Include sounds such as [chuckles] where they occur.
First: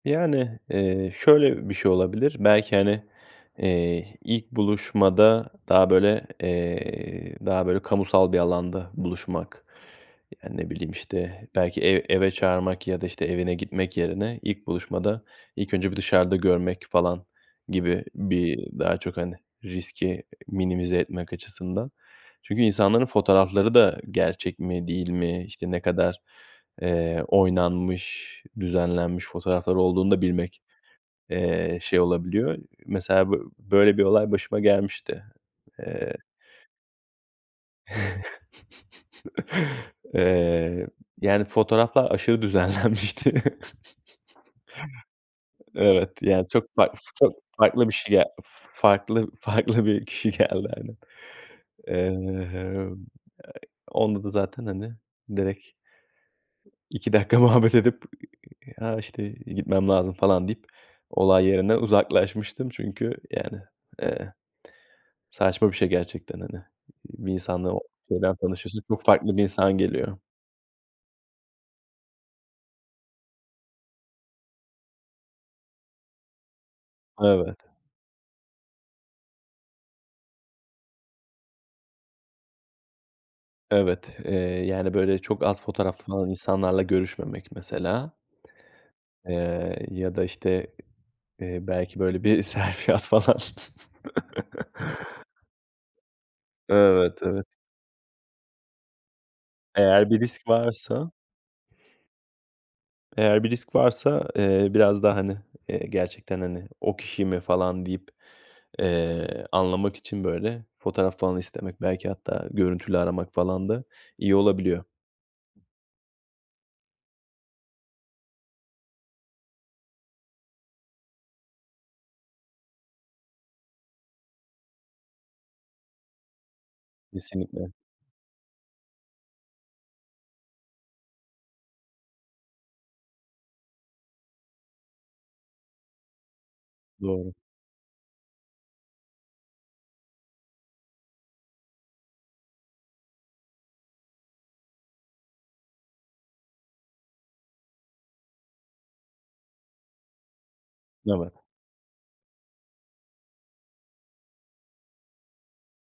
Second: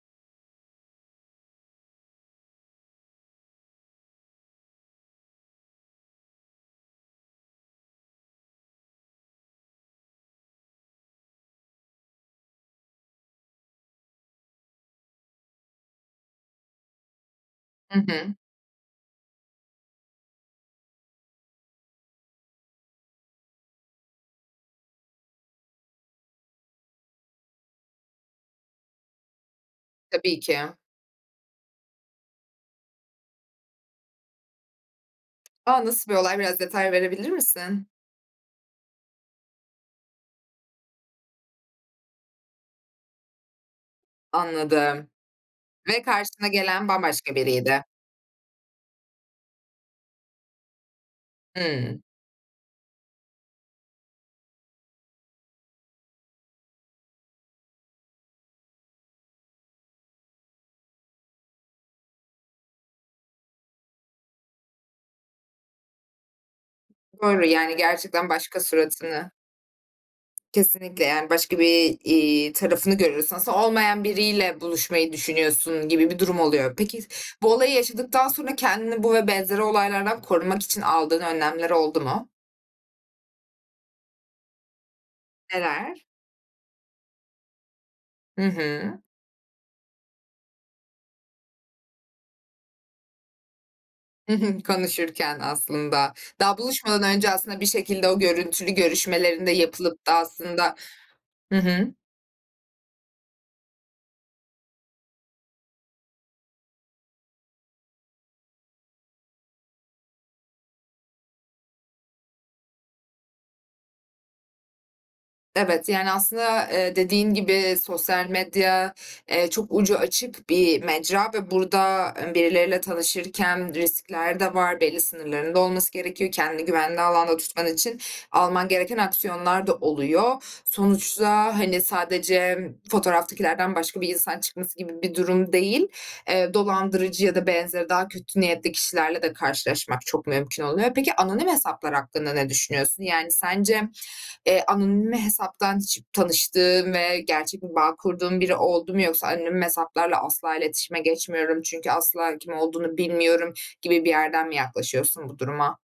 Yani, eee, şöyle bir şey olabilir: Belki, hani, eee, ilk buluşmada daha böyle, eee, daha böyle kamusal bir alanda buluşmak. Yani, ne bileyim, işte belki ev eve çağırmak ya da işte evine gitmek yerine, ilk buluşmada ilk önce bir dışarıda görmek falan Hı gibi, hı. bir daha çok, hani, riski minimize etmek açısından. Çünkü insanların fotoğrafları da gerçek mi değil mi, işte, ne kadar, eee, oynanmış, düzenlenmiş fotoğraflar olduğunu da Tabii ki. bilmek, eee, şey olabiliyor. Mesela b böyle bir olay başıma gelmişti. A, nasıl Eee bir olay? Biraz detay verebilir misin? [chuckles] Eee, yani fotoğraflar aşırı düzenlenmişti. Anladım [chuckles] ve Evet, yani, karşına çok gelen fark çok bambaşka biriydi. farklı bir şey farklı farklı bir kişi geldi aynen. Hıı. Eee, onda da zaten, hani, direkt İki dakika muhabbet edip, "Ha, işte, gitmem lazım." falan deyip olay yerinden uzaklaşmıştım çünkü, yani, eee, saçma bir şey gerçekten hani. Bir Doğru, insanla yani, gerçekten şeyden başka tanışıyorsun, çok suratını farklı bir insan geliyor. Kesinlikle yani başka, bir, iii, tarafını görüyorsun. Aslında olmayan biriyle buluşmayı düşünüyorsun gibi bir durum oluyor. Peki bu Evet. olayı yaşadıktan sonra kendini bu ve benzeri olaylardan korumak için aldığın önlemler oldu mu? Evet. Eee, yani, böyle çok az Neler? fotoğraflı falan insanlarla görüşmemek mesela, Hı hı. eee, ya da, işte, eee, belki böyle bir selfie at falan. Hı hı. [chuckles] Konuşurken aslında, daha buluşmadan Evet, önce evet. aslında bir şekilde o görüntülü görüşmelerin de yapılıp Eğer da bir risk aslında varsa Hı hı. Eğer bir risk varsa, eee, biraz daha, hani, gerçekten, hani, "O kişi mi?" falan deyip, eee, anlamak için böyle fotoğraf falan istemek belki hatta görüntülü aramak falan da iyi olabiliyor. Evet, yani aslında, eee, dediğin gibi sosyal medya, eee, çok ucu açık bir mecra ve burada, eee, birileriyle tanışırken riskler de var. Belli sınırların da olması gerekiyor. Kendini güvenli alanda tutman Kesinlikle. için alman gereken aksiyonlar da oluyor. Sonuçta, hani, sadece m fotoğraftakilerden başka bir insan çıkması gibi bir durum değil; eee, dolandırıcı Doğru. ya da benzeri daha kötü niyetli kişilerle de karşılaşmak çok mümkün oluyor. Peki anonim hesaplar hakkında ne düşünüyorsun? Yani sence, eee, anonim hesaptan hiç tanıştığın ve gerçek bir bağ kurduğun biri oldu mu yoksa ,"Anonim hesaplarla asla iletişime Evet. geçmiyorum çünkü asla kim olduğunu bilmiyorum." gibi bir yerden mi yaklaşıyorsun bu duruma?